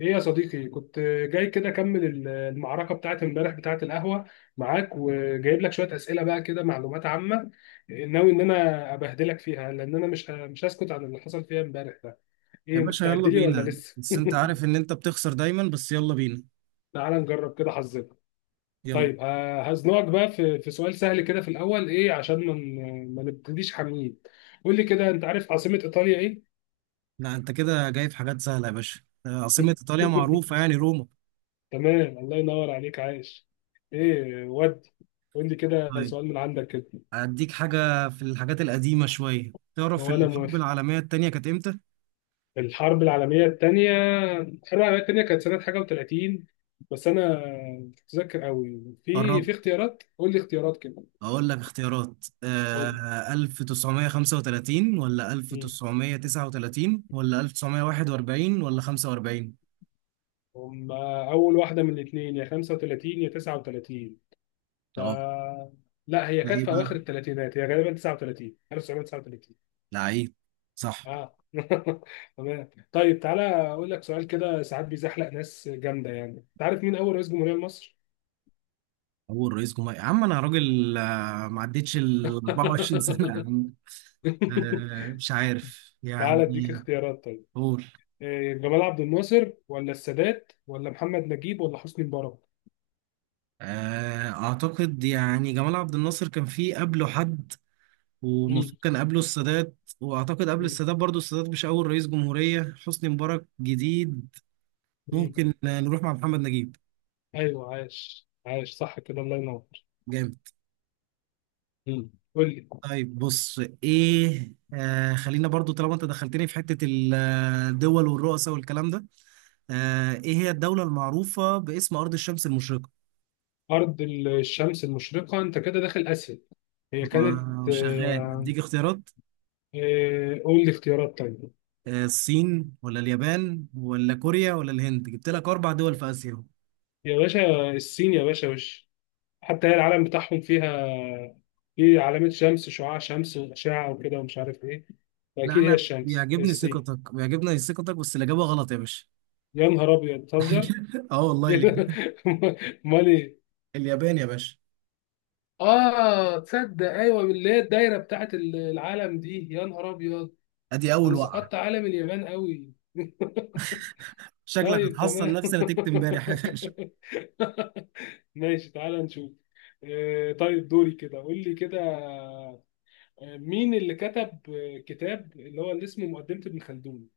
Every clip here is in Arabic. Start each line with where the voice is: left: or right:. left: ايه يا صديقي؟ كنت جاي كده اكمل المعركه بتاعت امبارح بتاعت القهوه معاك، وجايب لك شويه اسئله بقى كده، معلومات عامه، ناوي ان انا ابهدلك فيها، لان انا مش هسكت عن اللي حصل فيها امبارح ده.
right: يا
left: ايه،
right: باشا يلا
left: مستعد لي ولا
right: بينا،
left: لسه؟
right: بس انت عارف ان انت بتخسر دايما. بس يلا بينا
left: تعال نجرب كده حظنا.
right: يلا.
left: طيب، هزنقك بقى في سؤال سهل كده في الاول، ايه، عشان ما نبتديش حاميين. قول لي كده، انت عارف عاصمه ايطاليا ايه؟
right: لا انت كده جاي في حاجات سهلة يا باشا. عاصمة ايطاليا معروفة، يعني روما.
left: تمام، الله ينور عليك، عايش. ايه ودي، قول لي كده
right: طيب
left: سؤال من عندك كده.
right: هديك حاجة في الحاجات القديمة شوية. تعرف
left: هو أنا
right: الحرب
left: موافق.
right: العالمية التانية كانت امتى؟
left: الحرب العالمية التانية. الحرب العالمية التانية كانت سنة حاجة وتلاتين، بس أنا متذكر أوي. في
right: قربت.
left: اختيارات، قول لي اختيارات كده.
right: اقول لك اختيارات
left: قول
right: آه: 1935 ولا
left: لي. مم.
right: 1939 ولا 1941 ولا 45؟
left: هم أول واحدة من الاتنين، يا 35 يا 39. ف
right: اه.
left: لا، هي
right: ده
left: كانت
right: ايه
left: في
right: بقى؟
left: أواخر التلاتينات، هي غالبا 39، 1939.
right: لعيب. صح.
left: اه تمام. طيب تعالى أقول لك سؤال كده ساعات بيزحلق ناس جامدة، يعني تعرف مين أول رئيس جمهورية لمصر؟
right: اول رئيس جمهوريه يا عم، انا راجل ما عدتش ال 24 سنه يا عم. مش عارف
left: تعالى أديك
right: يعني.
left: اختيارات طيب.
right: قول.
left: إيه، جمال عبد الناصر ولا السادات ولا محمد نجيب ولا حسني مبارك.
right: اعتقد يعني جمال عبد الناصر كان فيه قبله حد، ومفروض
left: مم.
right: كان قبله السادات. واعتقد قبل
left: مم.
right: السادات برضو السادات مش اول رئيس جمهوريه. حسني مبارك جديد.
left: مم.
right: ممكن نروح مع محمد نجيب.
left: ايوه، عاش عاش، صح كده، الله ينور.
right: جامد.
left: قول لي.
right: طيب بص، ايه آه، خلينا برضو طالما انت دخلتني في حته الدول والرؤساء والكلام ده. ايه هي الدولة المعروفة باسم أرض الشمس المشرقة؟
left: ارض الشمس المشرقه، انت كده داخل اسيا. هي كانت،
right: هو شغال. اديك اختيارات:
left: قول لي اختيارات طيب.
right: الصين ولا اليابان ولا كوريا ولا الهند؟ جبت لك أربع دول في آسيا.
left: يا باشا الصين، يا باشا! وش حتى، هي العلم بتاعهم فيها، في علامه شمس، شعاع شمس واشعه وكده ومش عارف ايه،
right: لا
left: فاكيد هي
right: أنا
left: الشمس،
right: بيعجبني
left: الصين.
right: ثقتك، بيعجبني ثقتك، بس الإجابة غلط يا باشا.
left: يا نهار ابيض، بتهزر!
right: اه والله، اليابان.
left: امال إيه؟
right: اليابان يا باشا.
left: اه تصدق، ايوه، اللي هي الدايره بتاعت العالم دي، يا نهار ابيض.
right: ادي أول
left: انا
right: وقعة.
left: سقطت عالم اليابان قوي.
right: شكلك
left: طيب
right: هتحصل
left: تمام.
right: نفس نتيجة امبارح يا باشا.
left: ماشي تعالى نشوف. طيب دوري كده، قول لي كده، مين اللي كتب كتاب اللي اسمه مقدمة ابن خلدون؟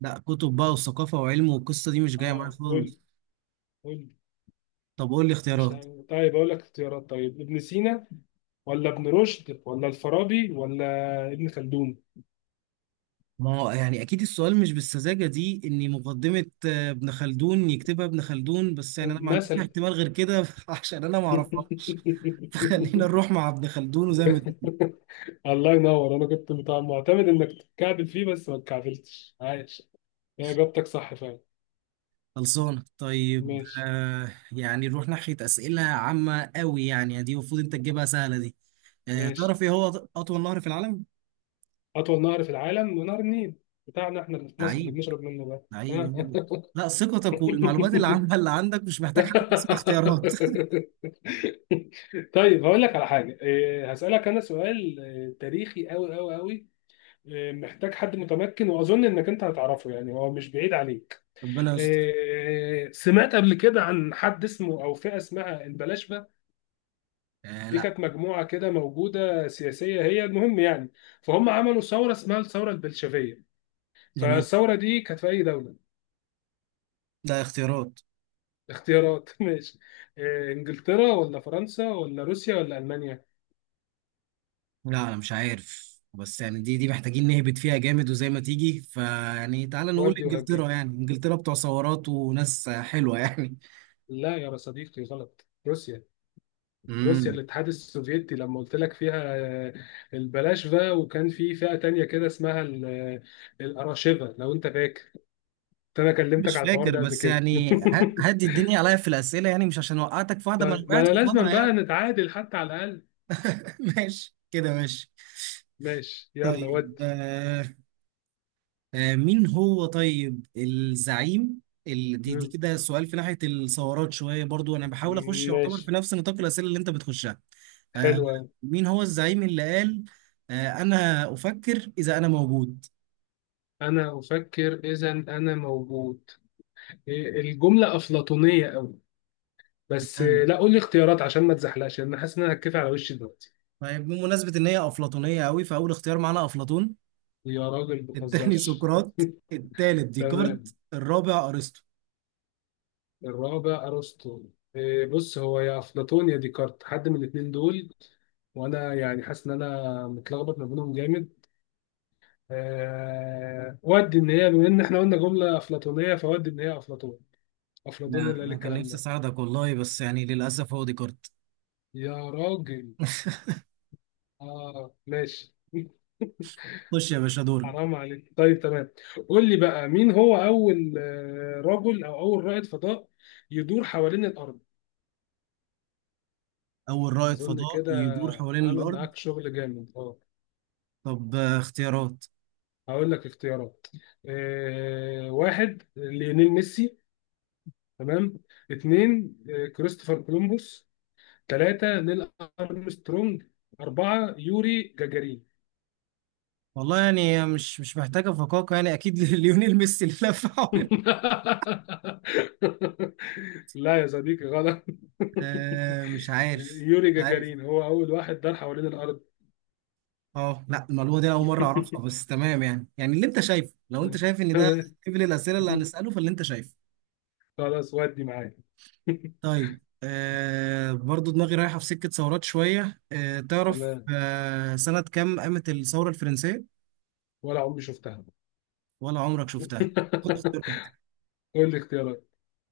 right: لا، كتب بقى وثقافة وعلم، والقصة دي مش جاية معايا
left: اه قول لي
right: خالص.
left: قول لي.
right: طب قول لي
left: مش
right: اختيارات.
left: عارف. طيب اقول لك اختيارات طيب، ابن سينا ولا ابن رشد ولا الفارابي ولا ابن خلدون
right: ما هو يعني اكيد السؤال مش بالسذاجه دي ان مقدمه ابن خلدون يكتبها ابن خلدون، بس يعني انا ما عنديش
left: مثلا.
right: احتمال غير كده عشان انا ما اعرفهاش. فخلينا نروح مع ابن خلدون، وزي ما تيجي.
left: الله ينور، انا كنت معتمد انك تتكعبل فيه، بس ما اتكعبلتش، عايش، هي اجابتك صح فعلا.
right: خلصانه. طيب
left: ماشي
right: آه، يعني نروح ناحيه اسئله عامه قوي، يعني دي المفروض انت تجيبها سهله دي. آه
left: ماشي.
right: تعرف ايه هو اطول نهر في العالم؟
left: اطول نهر في العالم، نهر النيل بتاعنا احنا اللي في مصر، اللي
right: لعيب.
left: بنشرب منه ده.
right: لعيب يعني. لا ثقتك والمعلومات اللي عامه اللي عندك مش محتاج حد تسمع اختيارات.
left: طيب هقول لك على حاجه، إيه، هسالك انا سؤال، إيه، تاريخي قوي قوي قوي، محتاج حد متمكن، واظن انك انت هتعرفه يعني، هو مش بعيد عليك.
right: ربنا يستر.
left: سمعت قبل كده عن حد اسمه او فئه اسمها البلاشفه.
right: آه
left: دي
right: لا.
left: كانت مجموعه كده موجوده سياسيه، هي المهم يعني، فهم عملوا ثوره اسمها الثوره البلشفيه.
right: جميل.
left: فالثوره دي كانت في اي دوله؟
right: ده اختيارات.
left: اختيارات. ماشي. انجلترا ولا فرنسا ولا روسيا ولا المانيا؟
right: لا انا مش عارف، بس يعني دي محتاجين نهبط فيها جامد وزي ما تيجي. فيعني تعالى نقول
left: ودي وهجي.
right: انجلترا، يعني انجلترا بتوع ثورات وناس حلوة يعني.
left: لا يا صديقي، غلط. روسيا. روسيا
right: امم،
left: الاتحاد السوفيتي، لما قلت لك فيها البلاشفه، وكان في فئه تانية كده اسمها الاراشفه، لو انت فاكر. انا كلمتك
right: مش
left: على الحوار
right: فاكر،
left: ده قبل
right: بس
left: كده.
right: يعني هدي الدنيا عليا في الأسئلة. يعني مش عشان وقعتك في واحدة ما انا
left: طيب، ما
right: وقعت
left: انا
right: قصادها
left: لازم بقى
right: يعني.
left: نتعادل حتى على الاقل.
right: ماشي كده، ماشي.
left: ماشي يلا ود.
right: طيب آه، آه مين هو طيب الزعيم، دي
left: مم.
right: كده سؤال في ناحية الثورات شوية، برضو انا بحاول اخش يعتبر في
left: ماشي.
right: نفس نطاق الأسئلة اللي انت بتخشها. آه،
left: حلو أوي.
right: مين هو الزعيم اللي قال: أنا أفكر إذا أنا موجود؟
left: انا افكر اذا انا موجود. إيه، الجمله افلاطونيه قوي، بس
right: مم.
left: لا، قول لي اختيارات عشان ما تزحلقش، لان حاسس ان انا هتكفي على وشي دلوقتي.
right: طيب، بمناسبة إن هي أفلاطونية قوي، فأول اختيار معانا أفلاطون،
left: يا راجل ما
right: التاني
left: تهزرش!
right: سقراط، التالت
left: تمام.
right: ديكارت، الرابع أرسطو.
left: الرابع ارسطو. إيه، بص، هو يا افلاطون يا ديكارت، حد من الاثنين دول، وانا يعني حاسس ان انا متلخبط ما بينهم جامد. ودي ان هي، بما ان احنا قلنا جمله افلاطونيه، فودي ان هي افلاطون. افلاطون
right: لا
left: اللي قال
right: أنا كان
left: الكلام
right: نفسي
left: ده.
right: أساعدك والله، بس يعني للأسف هو ديكارت.
left: يا راجل! اه ماشي.
right: خش يا باشا دورك.
left: حرام عليك. طيب تمام. قول لي بقى، مين هو اول رجل او اول رائد فضاء يدور حوالين الارض؟
right: أول رائد
left: اظن
right: فضاء
left: كده.
right: يدور حوالين
left: عامل
right: الأرض؟
left: معاك شغل جامد اه.
right: طب اختيارات.
left: هقول لك اختيارات. واحد، ليونيل ميسي. تمام. اتنين، كريستوفر كولومبوس. ثلاثة، نيل أرمسترونج. أربعة، يوري جاجارين.
right: والله يعني هي مش مش محتاجة فقاقة يعني، أكيد ليونيل ميسي اللي لف حوالين.
left: لا يا صديقي، غلط.
right: مش عارف.
left: يوري
right: مش عارف.
left: جاجارين هو أول واحد دار حوالين الأرض.
right: اه لا، المعلومه دي انا اول مره اعرفها، بس تمام يعني. يعني اللي انت شايفه، لو انت شايف ان ده
left: تمام
right: قبل الاسئله اللي هنساله، فاللي انت شايفه.
left: خلاص، ودي معايا.
right: طيب آه، برضو دماغي رايحه في سكه ثورات شويه. آه تعرف
left: تمام،
right: آه سنه كام قامت الثوره الفرنسيه؟
left: ولا عمري شفتها.
right: ولا عمرك شفتها. خد اختيارات.
left: قول لي اختيارات.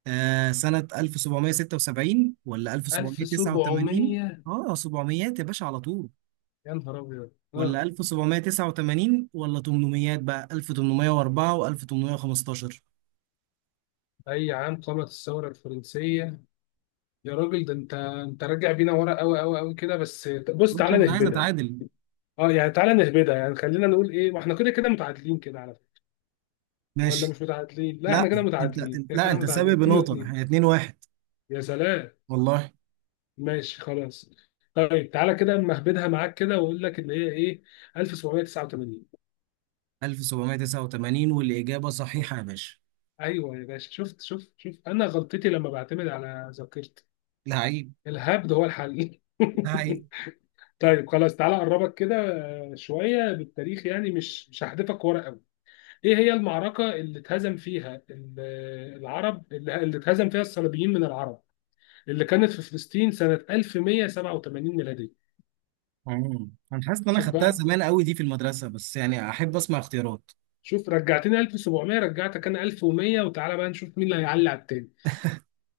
right: آه سنه 1776 ولا 1789؟
left: 1700.
right: اه 700 يا باشا على طول؟
left: يا نهار أبيض!
right: ولا
left: اه
right: 1789 ولا 800 بقى، 1804 و1815؟
left: أي عام قامت الثورة الفرنسية؟ يا راجل، ده أنت راجع بينا ورا أوي أوي أوي كده، بس بص
right: مش،
left: تعالى
right: انا عايز
left: نهبدها.
right: اتعادل.
left: اه يعني تعالى نهبدها، يعني خلينا نقول ايه، ما احنا كده كده متعادلين كده على فكره. ولا
right: ماشي.
left: مش متعادلين؟ لا،
right: لا
left: احنا كده
right: انت،
left: متعادلين كده
right: لا
left: كده،
right: انت سابق
left: متعادلين اتنين
right: بنقطة،
left: واتنين
right: احنا 2 1.
left: يا سلام.
right: والله.
left: ماشي خلاص. طيب تعالى كده اما اهبدها معاك كده واقول لك اللي هي ايه، 1789.
right: 1789، والإجابة صحيحة يا باشا.
left: ايوه يا باشا، شفت شفت شفت! انا غلطتي لما بعتمد على ذاكرتي.
right: لعيب.
left: الهبد هو الحل.
right: لعيب.
left: طيب خلاص، تعالى اقربك كده، شويه بالتاريخ يعني، مش هحذفك ورا. ايه هي المعركة اللي اتهزم فيها العرب، اللي اتهزم فيها الصليبيين من العرب، اللي كانت في فلسطين سنة 1187 ميلادية؟
right: مم. انا حاسس ان انا
left: شوف
right: خدتها
left: بقى،
right: زمان قوي دي في المدرسة، بس يعني احب اسمع اختيارات.
left: شوف رجعتني 1700، رجعتك انا 1100، وتعالى بقى نشوف مين اللي هيعلي على التاني.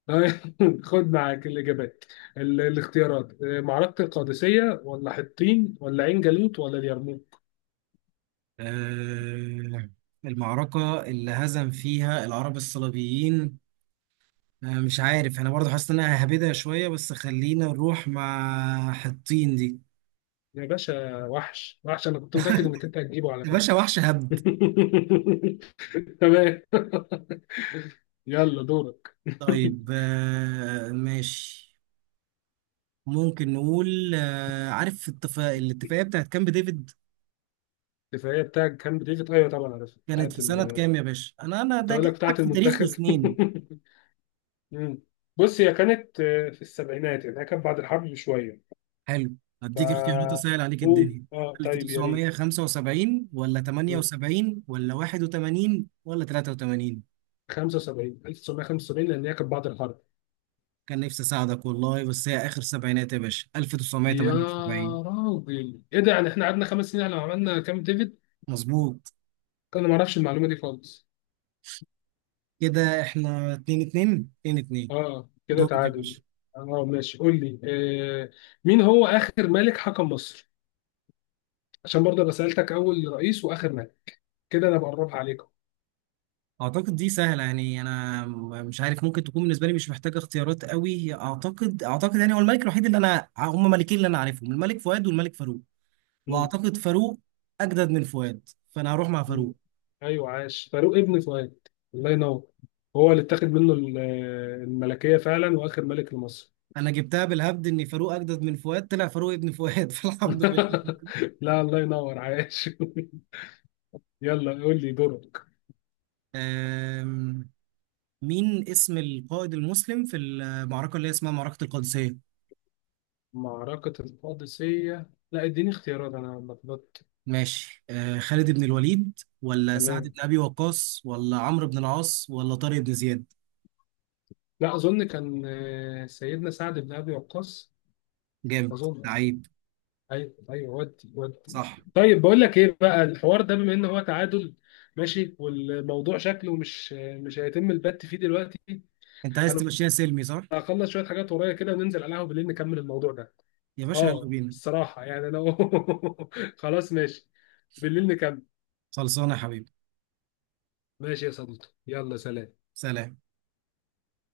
left: خد معاك الاجابات، الاختيارات، معركة القادسية ولا حطين ولا عين جالوت ولا اليرموك.
right: أه، المعركة اللي هزم فيها العرب الصليبيين؟ أه مش عارف، انا برضو حاسس ان انا ههبدها شوية، بس خلينا نروح مع حطين دي.
left: يا باشا وحش وحش! انا كنت متأكد انك انت هتجيبه على
right: يا
left: فكرة.
right: باشا وحش هبد.
left: تمام. يلا دورك.
right: طيب أه ماشي. ممكن نقول عارف الاتفاقية بتاعت كامب ديفيد؟
left: الدفاعية بتاعك كان بتيجي، أيوة طبعا عارفها،
right: كانت
left: بتاعت
right: في سنة كام يا باشا؟ أنا
left: كنت
right: ده
left: هقول لك
right: جاي
left: بتاعت
right: معاك في تاريخ
left: المنتخب.
right: وسنين.
left: مم. بص هي كانت، في السبعينات يعني، هي كانت بعد الحرب بشوية.
right: حلو. هديك اختيارات
left: ف
right: أسهل عليك
left: قول.
right: الدنيا:
left: اه طيب، يا ريت.
right: 1975 ولا
left: مم.
right: 78 ولا 81 ولا 83؟
left: 75، 1975، لأن هي كانت بعد الحرب.
right: كان نفسي أساعدك والله، بس هي آخر سبعينات يا باشا،
left: يا
right: 1978.
left: راجل، ايه ده؟ يعني احنا قعدنا 5 سنين لو عملنا كام ديفيد؟
right: مظبوط.
left: انا ما اعرفش المعلومة دي خالص.
right: كده إحنا 2 2 2 2.
left: اه كده
right: دورك يا
left: تعادل.
right: باشا.
left: اه ماشي قول لي. آه مين هو آخر ملك حكم مصر؟ عشان برضه أنا سألتك أول رئيس، وآخر كده انا بقربها عليكم.
right: اعتقد دي سهله يعني، انا مش عارف، ممكن تكون بالنسبه لي مش محتاجه اختيارات قوي. اعتقد يعني هو الملك الوحيد اللي انا، هم ملكين اللي انا عارفهم: الملك فؤاد والملك فاروق.
left: مم.
right: واعتقد فاروق اجدد من فؤاد، فانا هروح مع
left: مم.
right: فاروق.
left: ايوه، عاش، فاروق ابن فؤاد، الله ينور. هو اللي اتاخد منه الملكيه فعلا، واخر ملك لمصر.
right: انا جبتها بالهبد ان فاروق اجدد من فؤاد، طلع فاروق ابن فؤاد فالحمد لله.
left: لا، الله ينور، عاش. يلا قول لي دورك.
right: أم، مين اسم القائد المسلم في المعركه اللي هي اسمها معركه القادسيه؟
left: معركه القادسيه؟ لا اديني اختيارات، انا لخبطت.
right: ماشي. أه، خالد بن الوليد ولا سعد
left: تمام.
right: بن ابي وقاص ولا عمرو بن العاص ولا طارق بن زياد؟
left: لا، اظن كان سيدنا سعد بن ابي وقاص،
right: جامد.
left: اظن.
right: لعيب.
left: ايوه ايوه، ودي ودي.
right: صح.
left: طيب بقول لك ايه بقى، الحوار ده، بما ان هو تعادل ماشي، والموضوع شكله مش هيتم البت فيه دلوقتي.
right: انت عايز
left: انا
right: تبقى شيء سلمي، صح.
left: هخلص شويه حاجات ورايا كده، وننزل على القهوه بالليل نكمل الموضوع ده.
right: يا باشا يلا
left: اه
right: بينا.
left: الصراحه يعني انا. خلاص ماشي، بالليل نكمل.
right: خلصانه يا حبيبي.
left: ماشي يا صديقي، يلا سلام.
right: سلام.